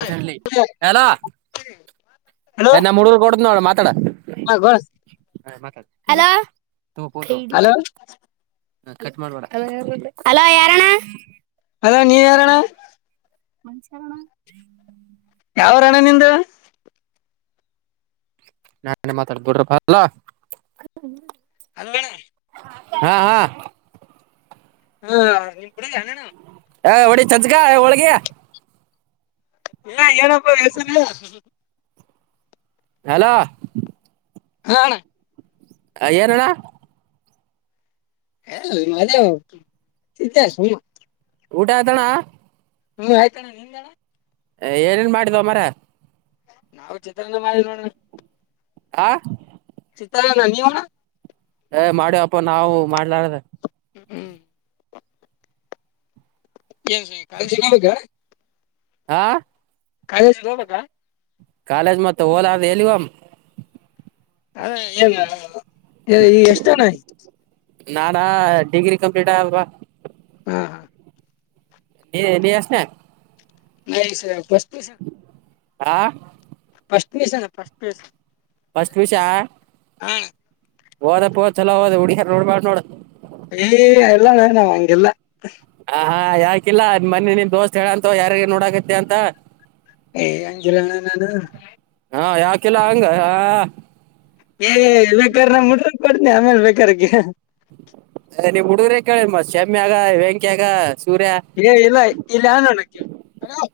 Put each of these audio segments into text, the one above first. [unintelligible] ಎಲ ಹಾ ಅದ್ ನಮ್ ಹುಡುರ್ ಹೊಡ್ನಲ್ಲ ಮತ್ ತ್ತಡ ಹಾ ಗೋಳ ಹಲೋ ಹಲೋ ಹಲೋ ಯಾರಣ್ಣ ಹಲೋ ನೀ ಯಾರಣ್ಣ ಮನ್ಸರಣ ಯಾವೂರಣ್ಣ ನಿಂದು ನಾನೆ ಮಾತಾಡಿದ್ ಬಿಡ್ರಪ್ಪ ಹಲೋ ಹಲೋ ಹಾ ಹಾ ಹ ನಿಮ್ ಪುಣಗ [unintelligible] ಹಾ ಹೊಡಿ ಚಚ್ಕಾ ಹೋಳಿಗೆ ಏನ ಏನಪ್ಪ [unintelligible] ಹಲೋ ಹಾ ಅಣ ಹ ಏನಣ [unintelligible] ಊಟ ಅಯ್ತಣ ಹೂ ಆಯ್ತಣ್ಣ ನಿಂದಣ್ಣ ಏನೇನ್ ಮಾಡಿದ್ದೋ ಮರ ನಾವು ಚಿತ್ರನ್ನ ಮಾಡಿದ್ವಿ ಅಣ ಆ ಚಿತ್ರಾನ್ನ ನೀವು ಅಣ ಏ ಮಾಡ್ಯಪ್ಪ ನಾವು ಮಾಡ್ಲಾರ್ದ ಹ್ಮ್ [unintelligible] ಆ ಕಾಲೇಜಿಗ್ ಹೋಗ್ಬೇಕ ಕಾಲೇಜಿಗ್ ಮತ್ತ ಹೋಲಾರ್ದ್ ಎಲ್ಲಿಗ್ ಹೋಮ್ ಹಾ [unintelligible] ಏ ಎಷ್ಟನೆ ನಾನಾ ಡಿಗ್ರಿ ಕಂಪ್ಲೀಟ್ ಆಗ್ವ ಹಾ ನೀ ನೀ ಎಷ್ಟ ನೇ [unintelligible] [unintelligible] ಆ ಪಸ್ಟ್ ಪಿ ಯು ಸಿ ಅಣ್ಣಾ first P U C first P U C ಯಾ ಹಾ ಓದಪ್ಪೋ ಚಲೋ ಓದು ಹುಡುಗ್ಯಾರ್ ನೋಡ್ ಬ್ಯಾಡ್ ನೋಡ ಏ ಎಲ್ಲ ನಾವು ನಾವ್ ಹಂಗೆಲ್ಲಾ ಹ ಹಾ ಯಾಕಿಲ್ಲ ಮನ್ನೆ ನಿನ್ ದೋಸ್ತ್ ಹೇಳಂತ ಯಾರಿಗೆ ನೋಡಕತಿ ಅಂತ ಏ ಹಂಗಿಲ್ಲಣ್ಣ ನಾನು ಹಾ ಯಾಕಿಲ್ಲ ಹಂಗ ಹಾ ಏ ಬೇಕಾರ್ ನಮ್ ಹುಡ್ಗುರ್ನ್ ಆಮೇಲ್ ಬೇಕಾರೆ ಕೇ ಅದೇ ನೀವ್ ಹುಡುಗರೇ ಕೇಳಿದ ಮತ್ ಶಮ್ಯಗ, ವೆಂಕ್ಯಗ ಏ ಇಲ್ಲ ಇಲ್ಲಿ ಹನುಕ್ಕೆ ಅ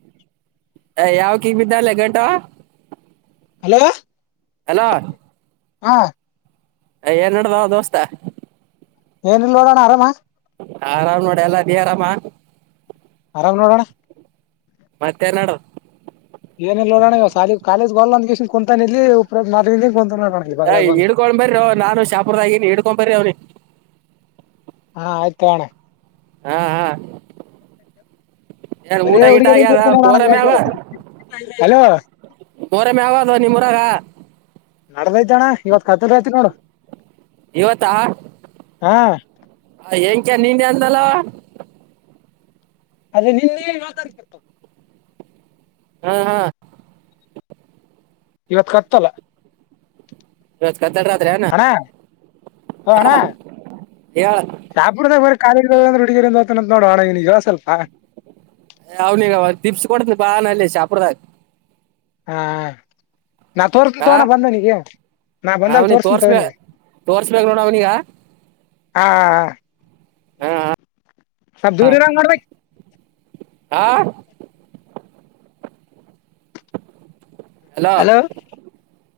ಯಾವ ಕಿಂಗ್ ಬಿದ್ದಲ್ಲೆ ಟ ಹಲೋ ಹಲೋ ಹಾ ಏ ನಡ್ದ ದೋಸ್ತ ಏನಿಲ್ಲ ನೋಡೋಣ ಆರಾಮ ಆರಾಮ್ ನೋಡಿ ಎಲ್ಲಾ ನಿ ಆರಾಮ. ಆರಾಮನೋಡಣ ಮತ್ತೆ ನಡದ ಒನ್ ಅಂದ ಕುಂತಾನ ಇಲ್ಲಿ [unintelligible] ಹ ಬಂದು ಹಿಡ್ಕೊಂಡ್ ಬರ್ರಿ ಅವ ನಾನು ಶಾಪುರ್ ದಾಗ ಹ ಇಡ್ಕೊ ಬರ್ರಿ ಅವ್ನಿಗೆ ಹಾ ಆಯ್ತ ತುಗಾಣ್ಣಾ ಹಾ ಹಾ ಏನ್ ಬರೀ ಊಟ ಗೀಟ ಹುಡುಗಿಯರಿಗೆ ಆಗ್ಯದ ನೋಡ್ತಾನ ಮೋರಮ್ಮೆ ಆವ ಹಲೋ ಮೋರಮ್ಮೆ ಆವಾದ ನಿಮ್ಮೂರಾಗ ಅಣ್ಣ ಕತ್ರೆಐತಿ ನೋಡು ಇವತ್ತಾ ಹಾ ವೆಂಕ್ಯ ನೀನೇ ಅದೆಲ್ಲವೊ ಆದದ್ರೆ ನಿನ್ನೆ ಯ ತಾರಕ ಇತ್ತು ಹಾ ಹಾ ಇವತ್ ಕತಲ್ಲ ಇವತ್ತ ಕತ್ತಲ ರಾತ್ರಿ ಏನ ಹಾ ಅಣ್ಣ ಹೇಳ ಕಾಲಿ ಅ್ರ ಹುಡುಗಿಯರಿಂದತ ನೋಡುವ ಇವ್ನಿಗೆ ಹೇಳ ಸ್ವಲ್ಪ ಅವನಗ ಅವ ದ ಟಿಪ್ಸ್ ಕೊಡ್ತನಿ ಬಾ ನಲ್ಲಿ ಶಾಪ್ರೂದಾಗ ಹ್ ನಾ ತೋರ್ನ ತಗೋಣ ಬಂದನಿಗೆ ನಾ ಆ ಬಂದಾಗ ಅವ್ನಿಗೆ ತೋರ್ಸನ ತೋರ್ಸ್ಬೇ ತೋಗನಿಗೆ ತೋರ್ಸ್ಬೇಕ್ ನೋಡ ಅವನೀಗ ಹಾ ಹ ಸ್ವಲ್ ದೂರ ಇರಂಗ ಮಾಡ್ಬೇಕ ಆ ಹಲೋ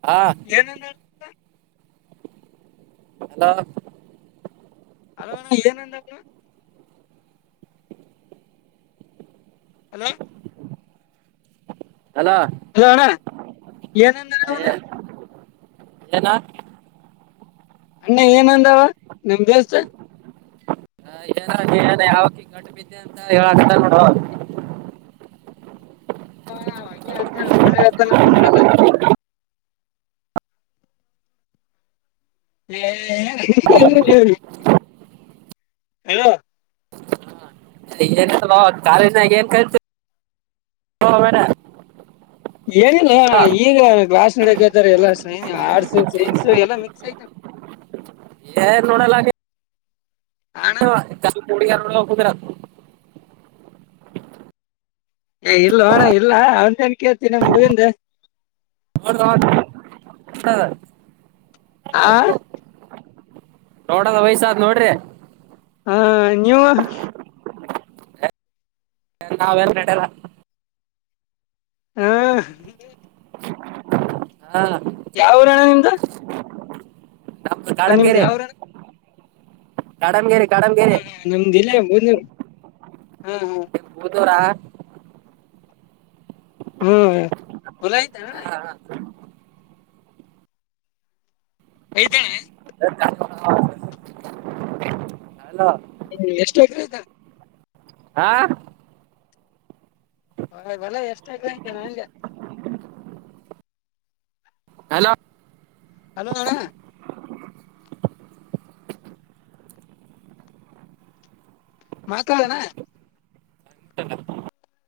ಹಾ ಅಲೋ ಹಲೋ ಏನಂದದ ಬ್ರೋ ಹಲೋ ಹಲೋ ಅಲೋ ಅಣ್ಣ ಏನಂದಣ ಏನ ಅಣ್ಣ ಏನ ಅಂದವ ನಿಮ್ದಲ್ಸ ಹ ಏನ ಯಾವಕಿ ಗಂಟ ಬಿದ್ದೆ ಅಂತ ಹೇಳಕ್ ನೋಡುವ ಹಾ ಹ ಅಂದ ಸೊಳ್ಳೆ ಅತ ನ ಬಿಡ್ರಲ್ಲ ಹ್ಮ್ ಹ ಹಲೋ ಏನ್ ಕಾಲಜಿನಾಗ ಏನ್ ಕತ ಮೇಡ ಹೇಳಿಲ್ಲ ಈಗ ಕ್ಲಾಸ್ ನಡಕ್ತಾರೆ ಎಲ್ಲ ಸನ್ ಆಡ್ಸ ಸೈನ್ಸ ಎಲ್ಲಾ ಮಿಕ್ಸ್ ಆಯ್ತ ಅಣ್ಣ ಹ ಕಾಲ ಪೋಡಿಗರುದ ರತು ಏ ಇಲ್ಲ ಹಣ ಇಲ್ಲ ಅವನ್ಏನ್ ಕೇಳ್ತೀನ ಹುಡುಗಿಂದ ಹಾ ಆ ನೋಡದ ವಯಸಾದ್ ನೋಡ್ರಿ ಹಾ ನೀವು ನಾವ್ಯಾರ್ ನಡೆಯಲ್ಲ ಹಾ ಹ್ಮ್ಮ್. ಯಾವ ಊರ ಅಣ್ಣ ನಿಮ್ದ ನಿಮ್ದ್ ನಮ್ಮಕಾಡಗೆೇರೆ ಯಾವ್ರಣ ಕಾಡಮಗೆರಿ ಹಾ ಹಾ ನಮ್ದಿಲ್ಲ [unintelligible] ಬೂದೂರ ಹ್ಮ್ ಹೊಲಯತ ಯ್ತಾನೆ ಅಲ ಹ್ಮ ಎಷ್ಟ ಅದಾ ಹಾ ಹೊ ಬಲ ಎಷ್ಟಾಗ ಆಯತ ನಂಗೆ ಅಲ ಅಲಣ್ಣ ಮಾತಾಡೋಣ [unintelligible]